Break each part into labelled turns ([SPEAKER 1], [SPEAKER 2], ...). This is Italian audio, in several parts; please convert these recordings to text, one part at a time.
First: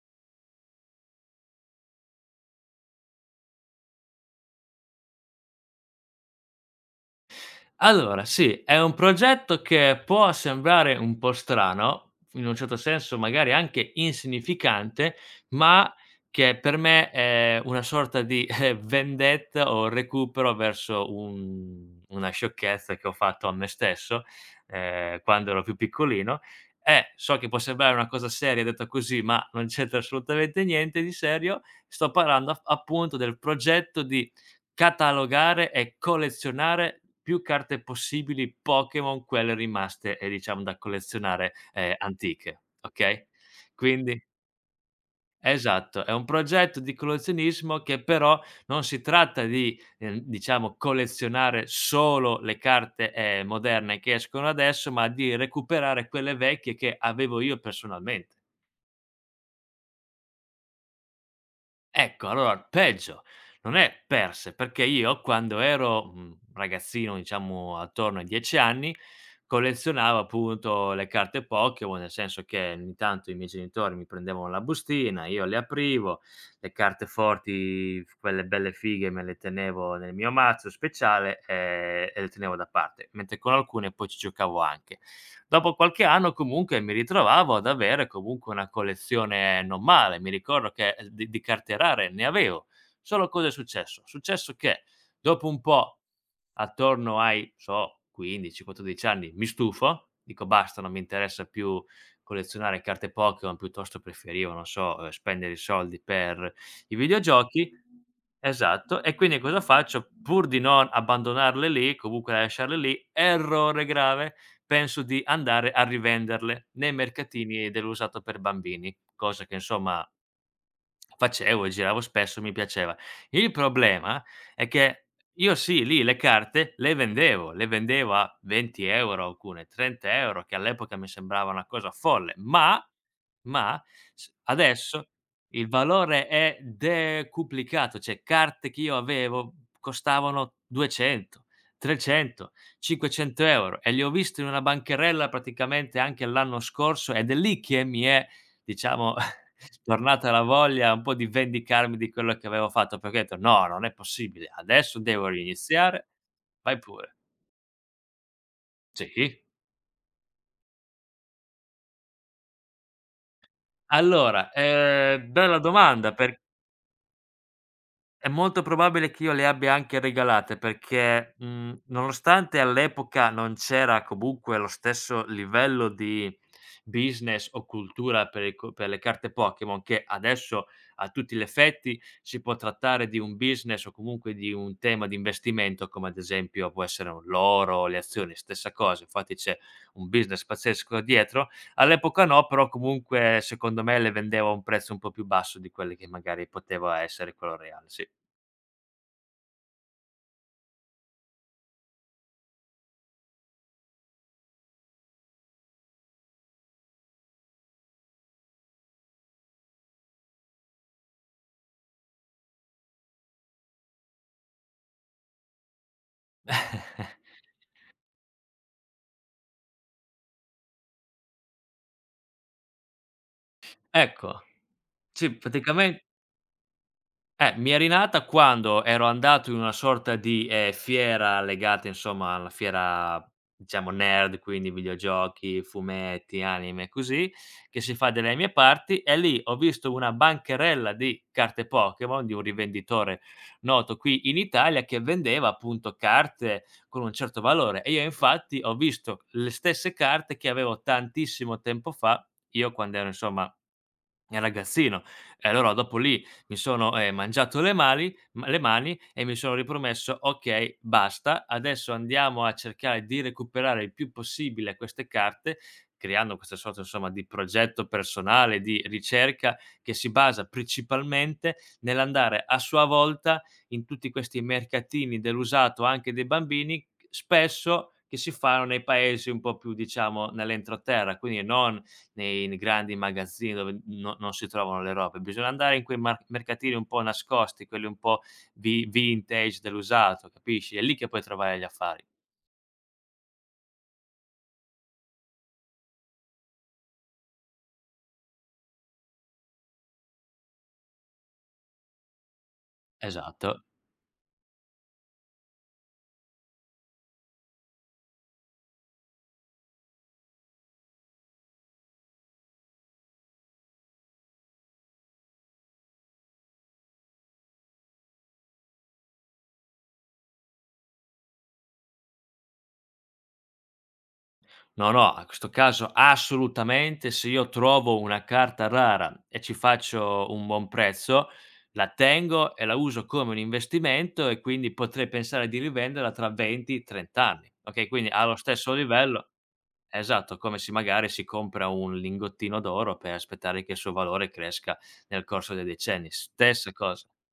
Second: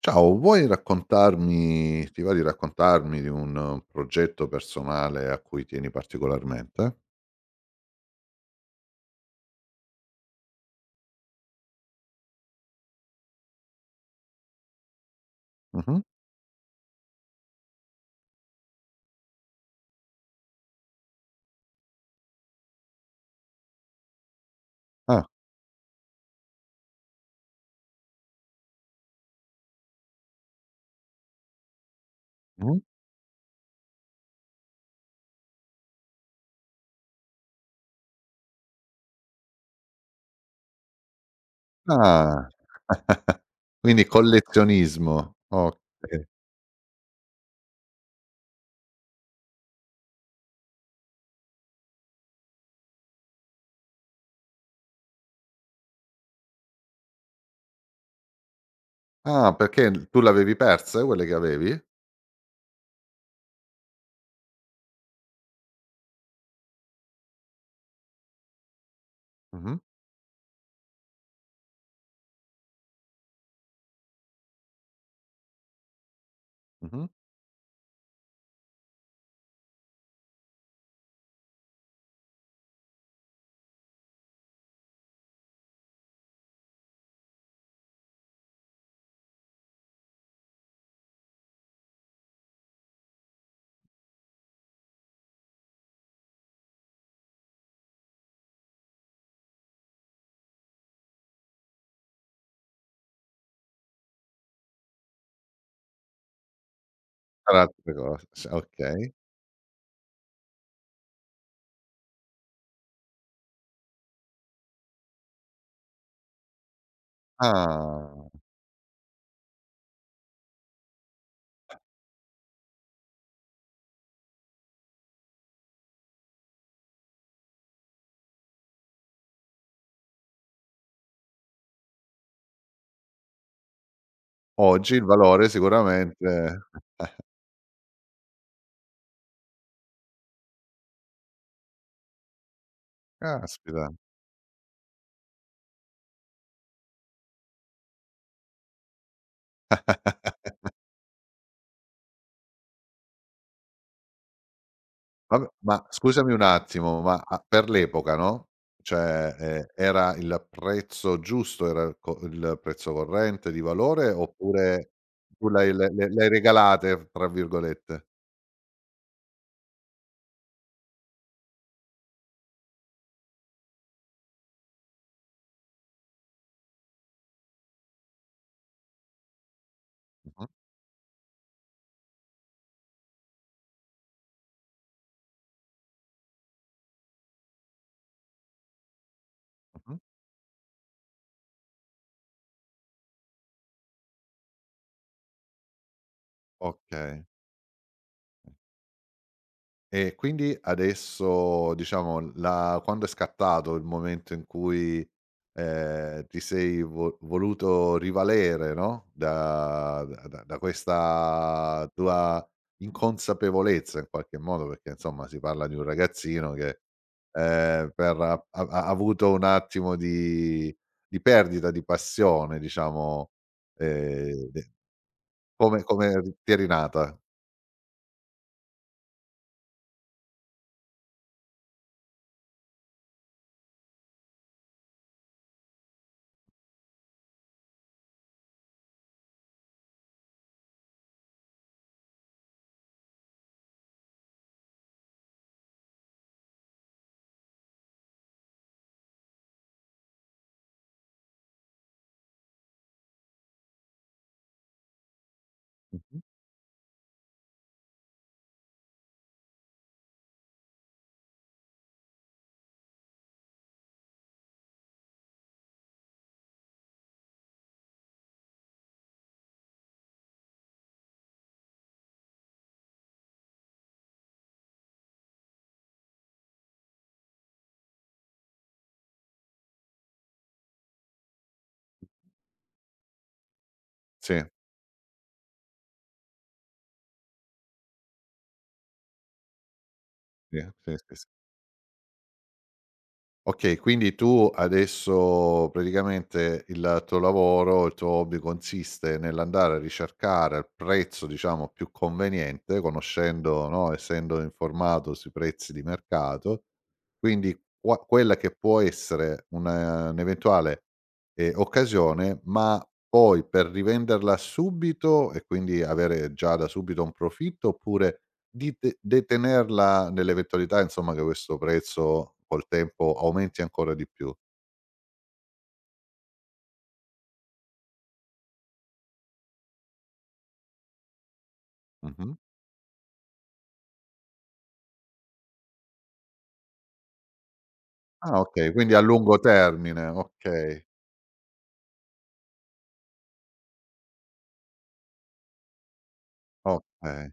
[SPEAKER 1] Ciao, vuoi raccontarmi ti va di raccontarmi di un progetto personale a cui tieni particolarmente?
[SPEAKER 2] Allora, sì, è un progetto che può sembrare un po' strano, in un certo senso magari anche insignificante, ma
[SPEAKER 1] Mh-mh.
[SPEAKER 2] che per me è una sorta di vendetta o recupero verso una sciocchezza che ho fatto a me stesso
[SPEAKER 1] Ah,
[SPEAKER 2] quando ero più piccolino. E so che può sembrare una cosa seria detta così, ma non c'entra assolutamente niente di serio. Sto parlando
[SPEAKER 1] mh-mh.
[SPEAKER 2] appunto del progetto di catalogare e collezionare più carte possibili Pokémon, quelle rimaste, diciamo da collezionare,
[SPEAKER 1] Ah.
[SPEAKER 2] antiche, okay?
[SPEAKER 1] Quindi
[SPEAKER 2] Quindi
[SPEAKER 1] collezionismo,
[SPEAKER 2] esatto, è un
[SPEAKER 1] okay.
[SPEAKER 2] progetto di collezionismo che però non si tratta di, diciamo collezionare solo le carte, moderne che escono adesso, ma di recuperare quelle vecchie che avevo io personalmente.
[SPEAKER 1] Ah, perché l tu l'avevi perse quelle che avevi?
[SPEAKER 2] Ecco, allora peggio, non è perse, perché io quando ero, ragazzino diciamo attorno ai 10 anni,
[SPEAKER 1] Mh-mh,
[SPEAKER 2] collezionavo appunto le carte Pokémon, nel senso che ogni tanto i miei genitori mi prendevano la bustina, io le aprivo, le
[SPEAKER 1] mh-mh.
[SPEAKER 2] carte forti, f quelle belle fighe me le tenevo nel mio mazzo speciale, e le tenevo da parte, mentre con alcune poi ci giocavo anche. Dopo qualche anno comunque mi ritrovavo ad avere comunque una collezione non male, mi ricordo che, di carte rare ne avevo. Solo cosa è successo? Successo che dopo un po', attorno ai, so, 15, 14 anni, mi stufo, dico: "Basta, non mi interessa più collezionare carte Pokémon", piuttosto preferivo, non so, spendere i soldi per i
[SPEAKER 1] Per
[SPEAKER 2] videogiochi.
[SPEAKER 1] altre cose, s
[SPEAKER 2] Esatto,
[SPEAKER 1] okay.
[SPEAKER 2] e quindi cosa faccio? Pur di non abbandonarle lì, comunque lasciarle lì errore grave, penso di andare a rivenderle nei mercatini dell'usato
[SPEAKER 1] Ah.
[SPEAKER 2] per bambini, cosa che insomma facevo, giravo spesso, mi piaceva. Il problema è che io sì, lì le carte le vendevo a 20 € alcune, 30 €, che all'epoca mi sembrava una cosa folle, ma s
[SPEAKER 1] Oggi il
[SPEAKER 2] adesso
[SPEAKER 1] valore
[SPEAKER 2] il valore è
[SPEAKER 1] sicuramente
[SPEAKER 2] decuplicato, cioè carte che io avevo costavano 200, 300, 500 €
[SPEAKER 1] caspita.
[SPEAKER 2] e li ho visti in una bancarella praticamente anche l'anno scorso ed è lì che mi è, diciamo tornata la voglia un po' di vendicarmi di quello che avevo fatto, perché ho detto: "No, non è possibile, adesso devo
[SPEAKER 1] Vabbè, ma
[SPEAKER 2] riiniziare."
[SPEAKER 1] scusami un
[SPEAKER 2] Vai
[SPEAKER 1] attimo,
[SPEAKER 2] pure.
[SPEAKER 1] ma a per l'epoca, no, cioè,
[SPEAKER 2] Sì.
[SPEAKER 1] era il prezzo giusto, era il co il prezzo corrente di valore
[SPEAKER 2] Allora,
[SPEAKER 1] oppure tu
[SPEAKER 2] bella
[SPEAKER 1] l'hai le le
[SPEAKER 2] domanda
[SPEAKER 1] le hai
[SPEAKER 2] per...
[SPEAKER 1] "regalate" tra virgolette?
[SPEAKER 2] È molto probabile che io le abbia anche regalate perché, nonostante all'epoca non c'era comunque lo stesso livello di business o cultura per i co per le carte Pokémon, che
[SPEAKER 1] Mh-mh,
[SPEAKER 2] adesso a tutti gli effetti si può trattare di un business o comunque di un tema di investimento, come ad esempio può essere un l'oro, le azioni, stessa cosa, infatti c'è
[SPEAKER 1] mh-mh,
[SPEAKER 2] un business pazzesco dietro. All'epoca no, però comunque secondo me le vendevo a un prezzo un po' più basso di quelli che magari poteva
[SPEAKER 1] okay.
[SPEAKER 2] essere quello reale, sì.
[SPEAKER 1] E quindi adesso diciamo la quando è scattato il momento in cui, ti sei vo voluto rivalere, no, da questa tua inconsapevolezza in qualche modo, perché insomma si parla di un ragazzino che, per ha ha ha avuto un attimo di perdita di passione diciamo,
[SPEAKER 2] Ecco,
[SPEAKER 1] de
[SPEAKER 2] sì,
[SPEAKER 1] come
[SPEAKER 2] praticamente...
[SPEAKER 1] ti è rinata?
[SPEAKER 2] Mi è rinata quando ero andato in una sorta di, fiera legata insomma alla fiera, diciamo nerd, quindi videogiochi, fumetti, anime e così, che si fa dalle mie parti e lì ho visto una bancherella di carte Pokémon di un rivenditore noto qui in Italia che vendeva appunto carte con un certo valore e io infatti ho visto le stesse carte che avevo tantissimo tempo fa, io quando ero insomma il ragazzino e allora dopo
[SPEAKER 1] Mh-mh.
[SPEAKER 2] lì mi sono, mangiato le mali m le mani e mi sono ripromesso: "Okay, basta, adesso andiamo a cercare di recuperare il più possibile queste carte", creando questa sorta, insomma, di progetto personale, di ricerca che si basa principalmente nell'andare a sua volta in tutti questi mercatini dell'usato, anche dei bambini, spesso che si fanno nei paesi un po' più, diciamo, nell'entroterra, quindi non nei grandi magazzini dove non
[SPEAKER 1] Sì,
[SPEAKER 2] si trovano le robe. Bisogna andare in quei mar mercatini un po' nascosti, quelli un po' vi vintage dell'usato,
[SPEAKER 1] sì,
[SPEAKER 2] capisci? È
[SPEAKER 1] sì,
[SPEAKER 2] lì che
[SPEAKER 1] sì,
[SPEAKER 2] puoi
[SPEAKER 1] sì.
[SPEAKER 2] trovare gli affari.
[SPEAKER 1] Okay, quindi tu adesso praticamente il tuo lavoro, il tuo hobby consiste nell'andare a ricercare il prezzo diciamo più conveniente,
[SPEAKER 2] Esatto.
[SPEAKER 1] conoscendo no, essendo informato sui prezzi di mercato, quindi qua quella che può essere una un'eventuale, occasione, ma poi per rivenderla subito e quindi avere già da subito un profitto, oppure di de detenerla nell'eventualità, insomma, che questo prezzo col tempo aumenti ancora di più.
[SPEAKER 2] No, no, a questo caso assolutamente se io trovo una carta rara e ci faccio un buon prezzo, la
[SPEAKER 1] Mh-mh.
[SPEAKER 2] tengo e la uso come un investimento e quindi potrei pensare di rivenderla tra 20, 30 anni. Okay, quindi allo
[SPEAKER 1] Ah, okay,
[SPEAKER 2] stesso
[SPEAKER 1] quindi a
[SPEAKER 2] livello
[SPEAKER 1] lungo termine,
[SPEAKER 2] esatto, come se
[SPEAKER 1] okay,
[SPEAKER 2] magari si compra un lingottino d'oro per aspettare che il suo valore cresca nel corso dei decenni. Stessa cosa.
[SPEAKER 1] okay,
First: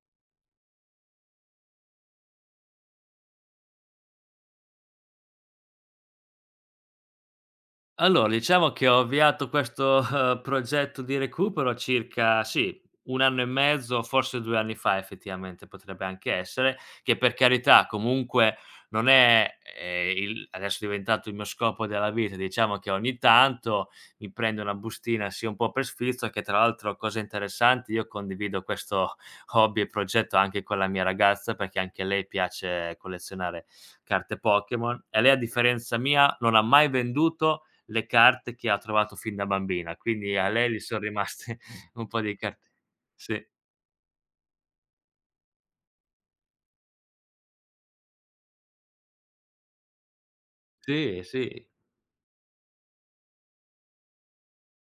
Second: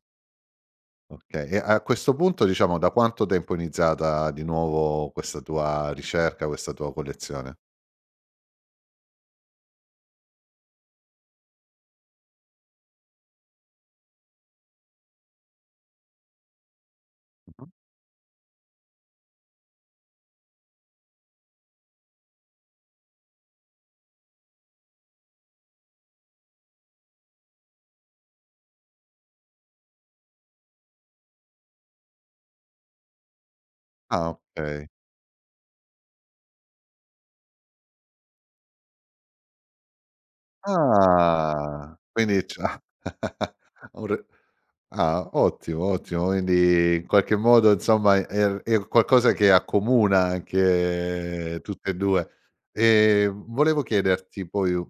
[SPEAKER 1] okay. E a questo punto, diciamo, da quanto tempo è iniziata di nuovo questa tua ricerca, questa tua collezione?
[SPEAKER 2] Allora, diciamo che ho avviato questo, progetto di recupero circa sì, 1 anno e mezzo, forse 2 anni fa effettivamente potrebbe anche essere, che per
[SPEAKER 1] Mh-mh.
[SPEAKER 2] carità comunque non è, il adesso è diventato il mio scopo della vita, diciamo che ogni tanto mi prendo una bustina sia un po' per sfizio che tra l'altro, cosa interessante, io condivido questo hobby e progetto anche con la mia ragazza, perché anche a lei piace collezionare
[SPEAKER 1] Ah,
[SPEAKER 2] carte
[SPEAKER 1] okay.
[SPEAKER 2] Pokémon e lei a differenza mia non ha mai venduto le carte che ha trovato fin da bambina, quindi a lei gli son rimaste
[SPEAKER 1] Ah,
[SPEAKER 2] un po' di
[SPEAKER 1] quindi
[SPEAKER 2] carte.
[SPEAKER 1] c'ha
[SPEAKER 2] Sì,
[SPEAKER 1] un re Ah, ottimo, ottimo. Quindi in qualche modo insomma è qualcosa che accomuna
[SPEAKER 2] sì,
[SPEAKER 1] anche
[SPEAKER 2] sì.
[SPEAKER 1] tutte e 2. Volevo chiederti poi,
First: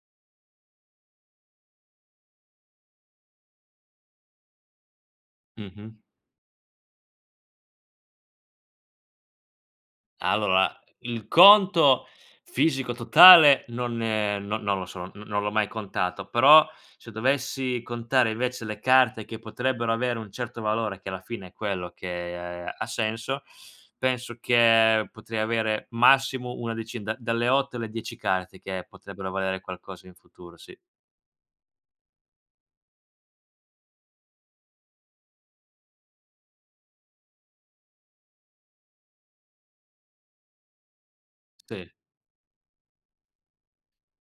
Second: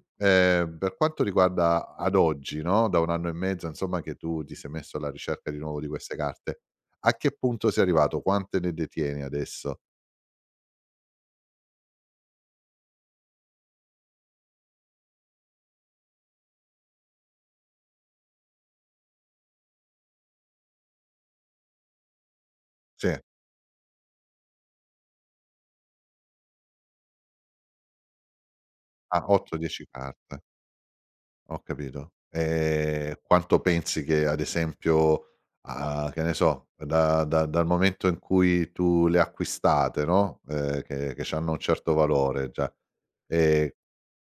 [SPEAKER 1] per quanto riguarda ad oggi, no, da 1 anno e mezzo insomma che tu ti sei messo alla ricerca di nuovo di
[SPEAKER 2] Mh-mh.
[SPEAKER 1] queste carte, a che punto sei arrivato? Quante ne detieni adesso?
[SPEAKER 2] Allora, il conto fisico totale non no non lo so, n non l'ho mai contato, però se dovessi contare invece le carte che potrebbero avere un certo valore, che alla fine è quello che ha
[SPEAKER 1] Sì,
[SPEAKER 2] senso, penso che potrei avere massimo una decina, da dalle 8 alle 10 carte che
[SPEAKER 1] a
[SPEAKER 2] potrebbero
[SPEAKER 1] 8,
[SPEAKER 2] valere
[SPEAKER 1] 10
[SPEAKER 2] qualcosa in
[SPEAKER 1] carte.
[SPEAKER 2] futuro, sì.
[SPEAKER 1] Ho capito. E quanto pensi che ad esempio, a che ne so, da da dal momento in cui tu le acquistate, no, che c'hanno un
[SPEAKER 2] Sì.
[SPEAKER 1] certo valore già, ehm,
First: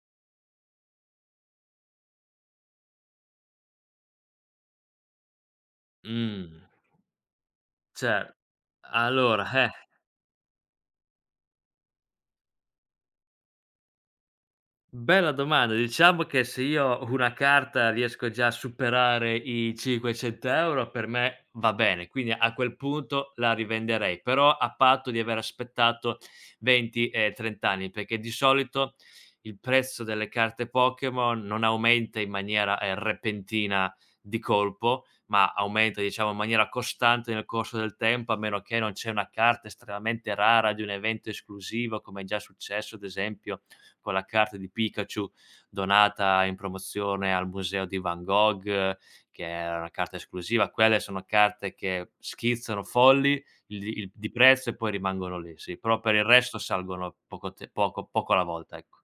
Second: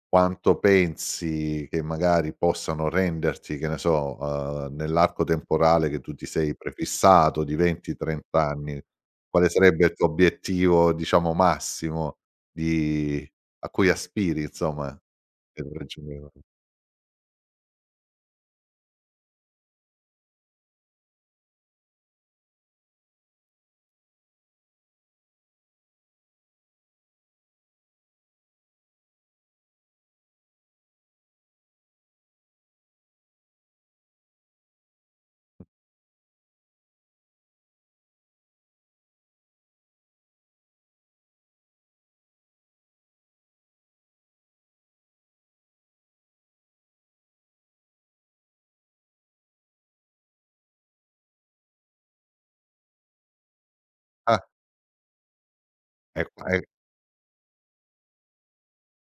[SPEAKER 1] quanto pensi che magari possano renderti, che ne so, nell'arco temporale che tu ti sei
[SPEAKER 2] Mh.
[SPEAKER 1] prefissato di 20,
[SPEAKER 2] Cer
[SPEAKER 1] 30 anni,
[SPEAKER 2] allora,
[SPEAKER 1] quale sarebbe il tuo obiettivo, diciamo, massimo di a cui aspiri insomma,
[SPEAKER 2] bella
[SPEAKER 1] per
[SPEAKER 2] domanda. Diciamo
[SPEAKER 1] raggiungere
[SPEAKER 2] che se io ho una carta riesco già a superare i 500 € per me va bene, quindi a quel punto la rivenderei, però a patto di aver aspettato 20 e 30 anni, perché di solito il prezzo delle carte Pokémon non aumenta in maniera, repentina di colpo, ma aumenta diciamo in maniera costante nel corso del tempo, a meno che non c'è una carta estremamente rara di un evento esclusivo, come è già successo ad esempio con la carta di Pikachu donata in promozione al museo di Van Gogh, che era una carta esclusiva. Quelle sono carte che schizzano folli il di
[SPEAKER 1] Ah.
[SPEAKER 2] prezzo e poi rimangono lì, sì, però per il
[SPEAKER 1] Ecco,
[SPEAKER 2] resto salgono poco te poco alla volta, ecco.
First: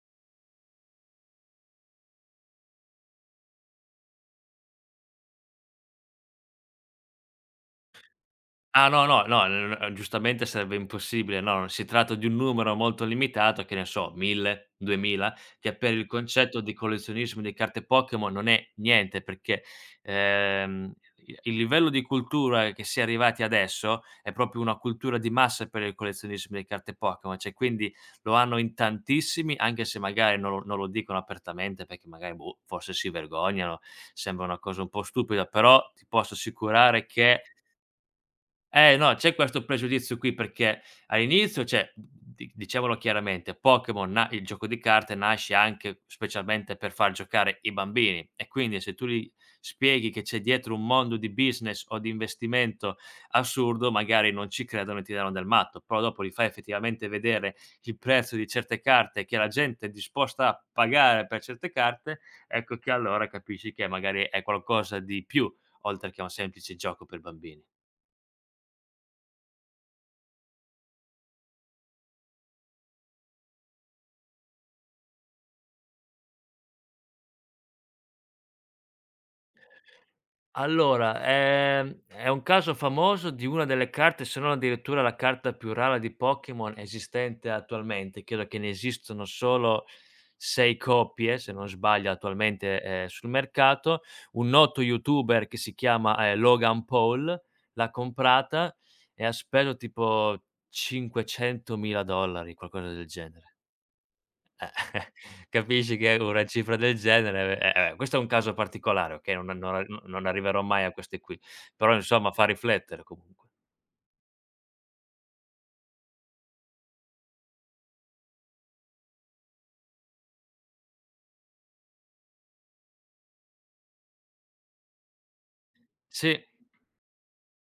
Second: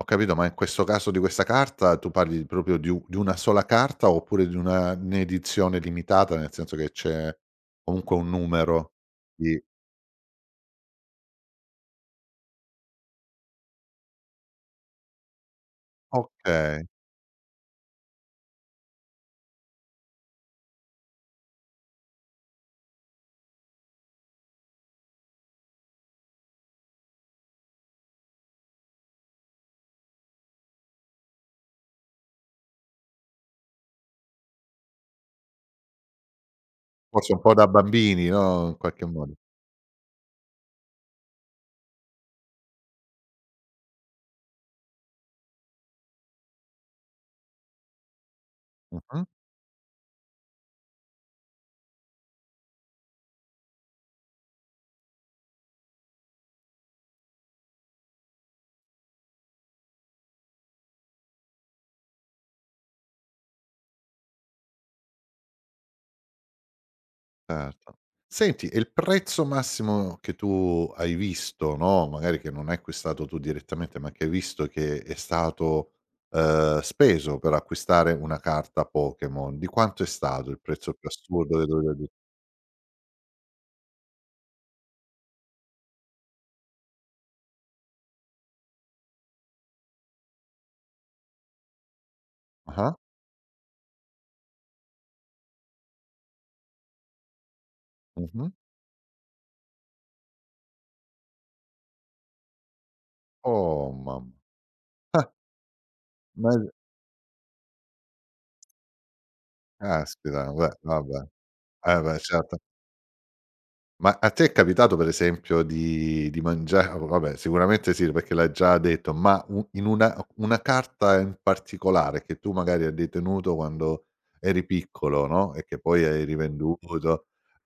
[SPEAKER 1] ho capito, ma in questo caso di questa carta tu parli proprio di u di una sola carta oppure di una n'edizione limitata, nel senso che c'è comunque un
[SPEAKER 2] Ah
[SPEAKER 1] numero
[SPEAKER 2] no, no, no,
[SPEAKER 1] di
[SPEAKER 2] n n giustamente sarebbe impossibile, no, si tratta di un numero molto limitato, che ne so, 1000, 2000, che per il concetto di
[SPEAKER 1] okay,
[SPEAKER 2] collezionismo di carte Pokémon non è niente, perché, ehm, il livello di cultura che si è arrivati adesso è proprio una cultura di massa per il collezionismo di carte Pokémon, cioè quindi lo hanno in tantissimi, anche se magari non lo dicono apertamente perché magari, boh, forse si vergognano, sembra una cosa un po' stupida, però ti posso assicurare
[SPEAKER 1] forse un
[SPEAKER 2] che...
[SPEAKER 1] po' da bambini, no, in
[SPEAKER 2] Eh
[SPEAKER 1] qualche
[SPEAKER 2] no,
[SPEAKER 1] modo.
[SPEAKER 2] c'è questo pregiudizio qui perché all'inizio cioè, di diciamolo chiaramente, Pokémon na il gioco di carte nasce anche specialmente per far giocare i bambini e quindi se tu
[SPEAKER 1] Mh-mh,
[SPEAKER 2] gli spieghi che c'è dietro un mondo di business o di investimento assurdo, magari non ci credono e ti danno del matto, però dopo li fai effettivamente vedere il prezzo di certe carte che la gente è disposta a pagare per certe carte, ecco che allora capisci che magari è qualcosa di più, oltre che un semplice gioco per bambini.
[SPEAKER 1] certo. Senti, e il prezzo massimo che tu hai visto, no, magari che non hai acquistato tu direttamente, ma che hai visto che è stato, speso per acquistare una carta Pokémon, di quanto è stato il prezzo più
[SPEAKER 2] Allora,
[SPEAKER 1] assurdo che hai dovuto di
[SPEAKER 2] è un caso famoso di una delle carte, se non addirittura la carta più rara di Pokémon esistente attualmente. Credo che ne esistono solo 6 copie, se non sbaglio, attualmente,
[SPEAKER 1] ah-ah.
[SPEAKER 2] sul mercato. Un noto youtuber che si chiama, Logan Paul l'ha
[SPEAKER 1] Mh-mh.
[SPEAKER 2] comprata e ha speso tipo $500.000, qualcosa del genere.
[SPEAKER 1] Oh mamma.
[SPEAKER 2] Eh,
[SPEAKER 1] Ah,
[SPEAKER 2] capisci che una
[SPEAKER 1] ma è
[SPEAKER 2] cifra del genere questo è un caso particolare, okay, non
[SPEAKER 1] caspita,
[SPEAKER 2] arriverò
[SPEAKER 1] beh,
[SPEAKER 2] mai a queste
[SPEAKER 1] vabbè.
[SPEAKER 2] qui, però
[SPEAKER 1] Eh beh,
[SPEAKER 2] insomma fa
[SPEAKER 1] certo.
[SPEAKER 2] riflettere comunque.
[SPEAKER 1] Ma a te è capitato per esempio di mangia vabbè sicuramente sì, perché l'hai già detto, ma u in una carta in particolare che tu magari hai detenuto quando eri piccolo, no, e che poi hai
[SPEAKER 2] Sì.
[SPEAKER 1] rivenduto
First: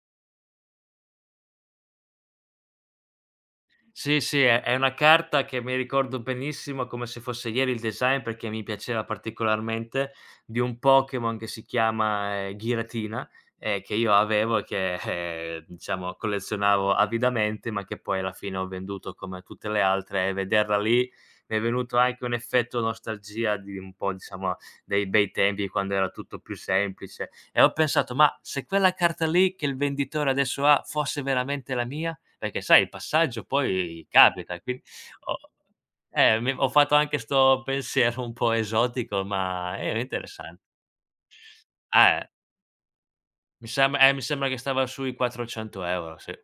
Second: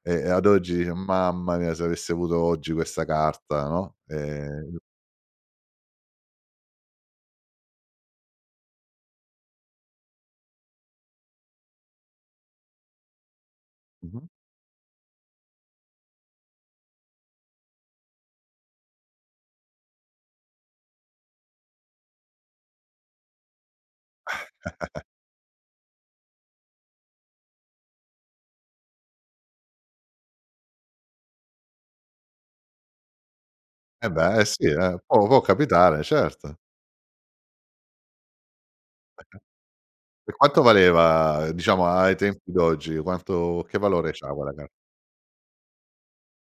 [SPEAKER 1] e ad oggi dici: "Mamma mia, se avessi avuto oggi questa carta", no,
[SPEAKER 2] Sì, sì, è una carta che mi ricordo benissimo, come se fosse ieri il design, perché mi piaceva particolarmente, di un Pokémon che si chiama, Giratina, che io
[SPEAKER 1] mh-mh.
[SPEAKER 2] avevo e che, diciamo collezionavo avidamente, ma che poi alla fine ho venduto come tutte le altre e vederla lì mi è venuto anche un effetto nostalgia di un po' diciamo dei bei tempi quando era tutto più semplice e ho pensato: "Ma se quella carta lì che il venditore adesso ha fosse veramente la mia?" Perché sai il passaggio poi
[SPEAKER 1] Eh beh, eh
[SPEAKER 2] capita,
[SPEAKER 1] sì,
[SPEAKER 2] quin
[SPEAKER 1] può
[SPEAKER 2] ho
[SPEAKER 1] capitare,
[SPEAKER 2] mi
[SPEAKER 1] certo.
[SPEAKER 2] ho fatto anche 'sto pensiero un po' esotico, ma era
[SPEAKER 1] E
[SPEAKER 2] interessan
[SPEAKER 1] quanto valeva, diciamo, ai
[SPEAKER 2] eh,
[SPEAKER 1] tempi d'oggi? Quanto che valore
[SPEAKER 2] mi
[SPEAKER 1] c'ha
[SPEAKER 2] sembra
[SPEAKER 1] quella
[SPEAKER 2] che
[SPEAKER 1] car
[SPEAKER 2] stava sui 400 €, sì.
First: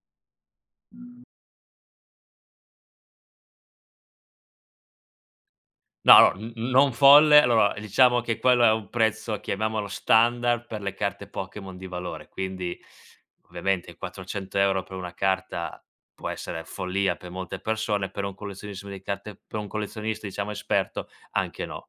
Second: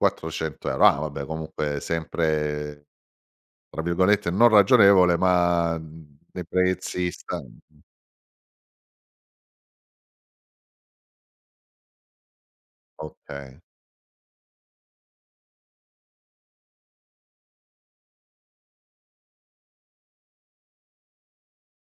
[SPEAKER 1] 400 €. Ah, vabbè, comunque sempre, tra virgolette, "non ragionevole", ma, mhmm,
[SPEAKER 2] No, no,
[SPEAKER 1] dei
[SPEAKER 2] n non
[SPEAKER 1] prezzi sta
[SPEAKER 2] folle, allora diciamo che quello è un prezzo, chiamiamolo standard, per le carte Pokémon di valore, quindi
[SPEAKER 1] okay.
[SPEAKER 2] ovviamente 400 € per una carta può essere follia per molte persone, per un collezionismo di carte per un collezionista diciamo esperto anche no.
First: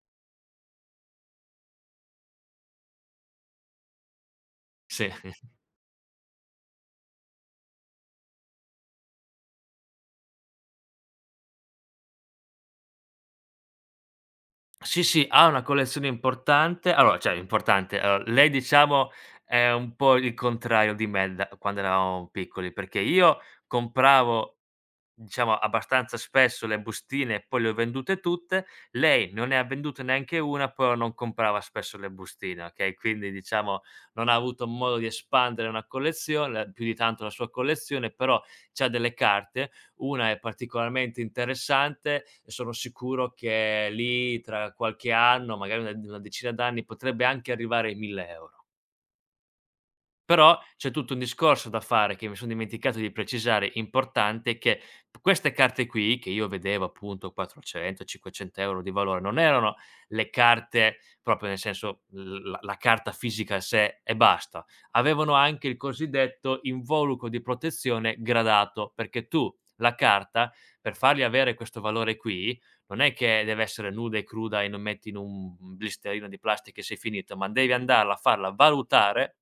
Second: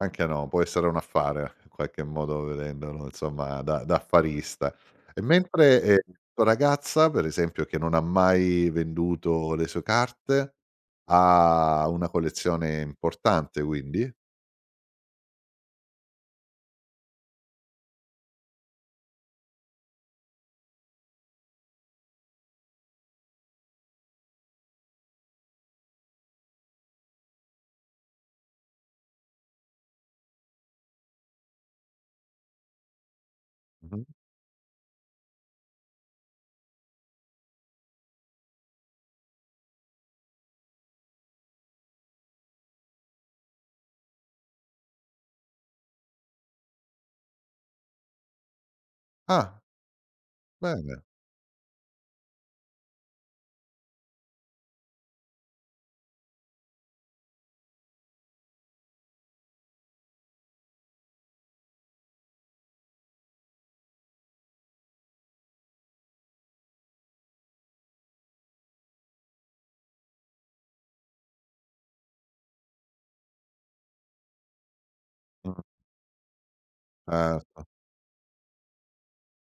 [SPEAKER 1] Anche no, può essere un affare, in qualche modo, vedendolo, insomma, da affarista.
[SPEAKER 2] Sì.
[SPEAKER 1] E mentre, tua ragazza, per esempio, che non ha mai venduto le sue carte, ha una collezione importante, quindi?
[SPEAKER 2] Sì, sì, ha una collezione importante allora, cioè importante, lei diciamo è un po' il contrario di me da quando eravamo piccoli, perché io compravo diciamo abbastanza spesso le bustine e poi le ho vendute tutte. Lei non ne ha vendute neanche una, però non comprava spesso le bustine, okay, quindi diciamo
[SPEAKER 1] Mh-mh.
[SPEAKER 2] non ha avuto modo di espandere una collezione più di tanto la sua collezione, però c'ha delle carte, una è particolarmente interessante e sono sicuro che lì tra qualche anno, magari una decina d'anni, potrebbe anche arrivare ai 1000 euro.
[SPEAKER 1] Ah,
[SPEAKER 2] Però c'è
[SPEAKER 1] bene.
[SPEAKER 2] tutto un discorso da fare, che mi son dimenticato di precisare, importante, che p queste carte qui, che io vedevo appunto 400, 500 € di valore, non erano le carte proprio nel senso l la la carta fisica a sé e basta. Avevano anche il cosiddetto involucro di protezione gradato, perché tu la carta per fargli avere questo valore qui, non è che deve essere nuda e cruda e non metti in un
[SPEAKER 1] Mh.
[SPEAKER 2] blisterino di plastica e sei finito,
[SPEAKER 1] Ah.
[SPEAKER 2] ma devi andarla a farla valutare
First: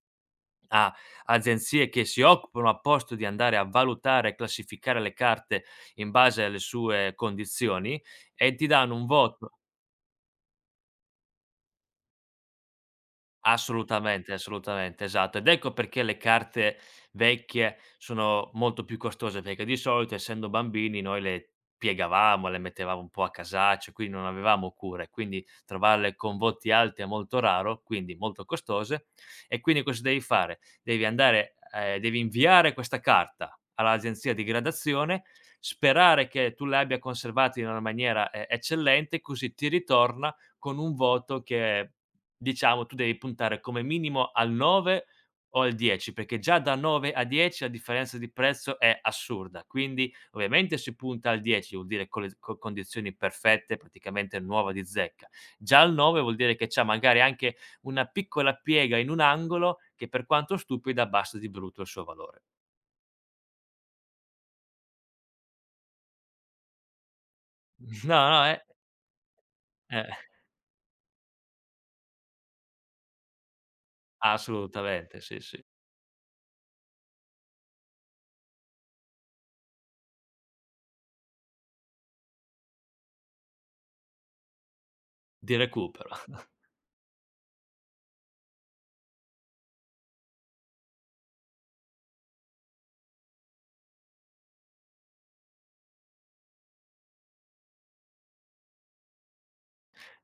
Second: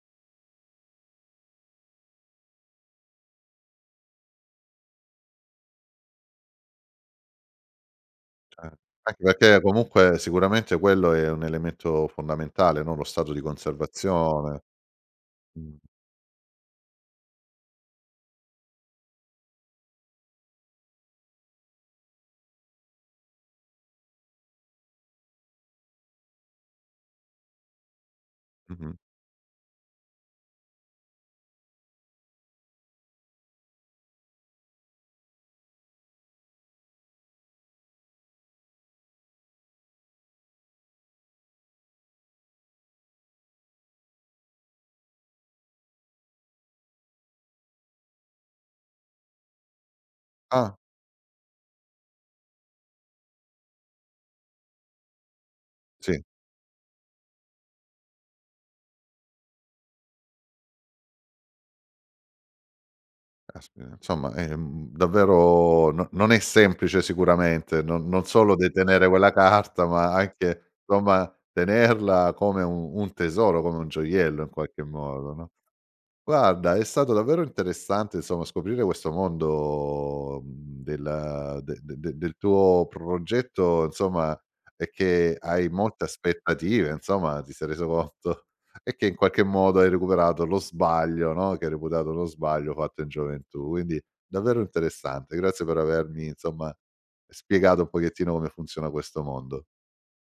[SPEAKER 2] a agenzie che si occupano apposta di andare a valutare e classificare le carte in base alle sue condizioni e ti
[SPEAKER 1] Eh,
[SPEAKER 2] danno un
[SPEAKER 1] anche
[SPEAKER 2] voto.
[SPEAKER 1] perché comunque sicuramente quello è un elemento fondamentale, no, lo stato di
[SPEAKER 2] Assolutamente,
[SPEAKER 1] conservazione.
[SPEAKER 2] assolutamente, esatto. Ed ecco
[SPEAKER 1] Mh,
[SPEAKER 2] perché le carte vecchie sono molto più costose, perché di solito essendo bambini noi le piegavamo, le mettevamo un po' a casaccio, quindi non avevamo cure, quindi trovarle con voti alti è molto raro, quindi molto
[SPEAKER 1] mh-mh.
[SPEAKER 2] costose. E quindi cosa devi fare? Devi andare devi inviare questa carta all'agenzia di gradazione, sperare che tu le abbia conservate in una maniera, eccellente, così ti ritorna con un voto che diciamo tu devi puntare come minimo al 9 o al 10, perché già da 9 a 10 la differenza di prezzo è assurda. Quindi
[SPEAKER 1] Ah,
[SPEAKER 2] ovviamente si punta al 10, vuol dire con le co condizioni perfette, praticamente nuova di zecca. Già al 9
[SPEAKER 1] sì,
[SPEAKER 2] vuol dire che c'ha magari anche una piccola piega in un angolo che per quanto stupida abbassa di brutto il suo valore.
[SPEAKER 1] caspita, insomma è, mhmm, davvero no non è semplice sicuramente, non
[SPEAKER 2] No, no,
[SPEAKER 1] solo detenere quella carta,
[SPEAKER 2] eh,
[SPEAKER 1] ma anche, insomma, tenerla come un tesoro, come un gioiello in qualche
[SPEAKER 2] assolutamente,
[SPEAKER 1] modo,
[SPEAKER 2] sì,
[SPEAKER 1] no?
[SPEAKER 2] sì,
[SPEAKER 1] Guarda, è stato davvero interessante, insomma, scoprire questo mondo, mhmm, del de de de del tuo progetto, insomma, e che
[SPEAKER 2] di
[SPEAKER 1] hai molte
[SPEAKER 2] recupero.
[SPEAKER 1] aspettative, insomma, ti sei reso conto e che in qualche modo hai recuperato lo sbaglio, no, che hai reputato uno sbaglio fatto in gioventù. Quindi davvero interessante. Grazie per avermi, insomma, spiegato un pochettino come funziona questo mondo.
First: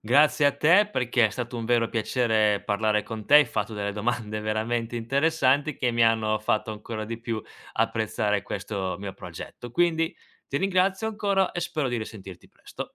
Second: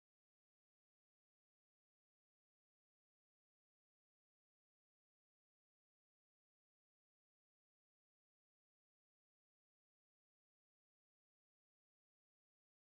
[SPEAKER 2] Grazie a te perché è stato un vero piacere parlare con te, hai fatto delle domande veramente interessanti che mi hanno fatto ancora di più apprezzare questo mio progetto. Quindi ti ringrazio ancora e spero di risentirti presto.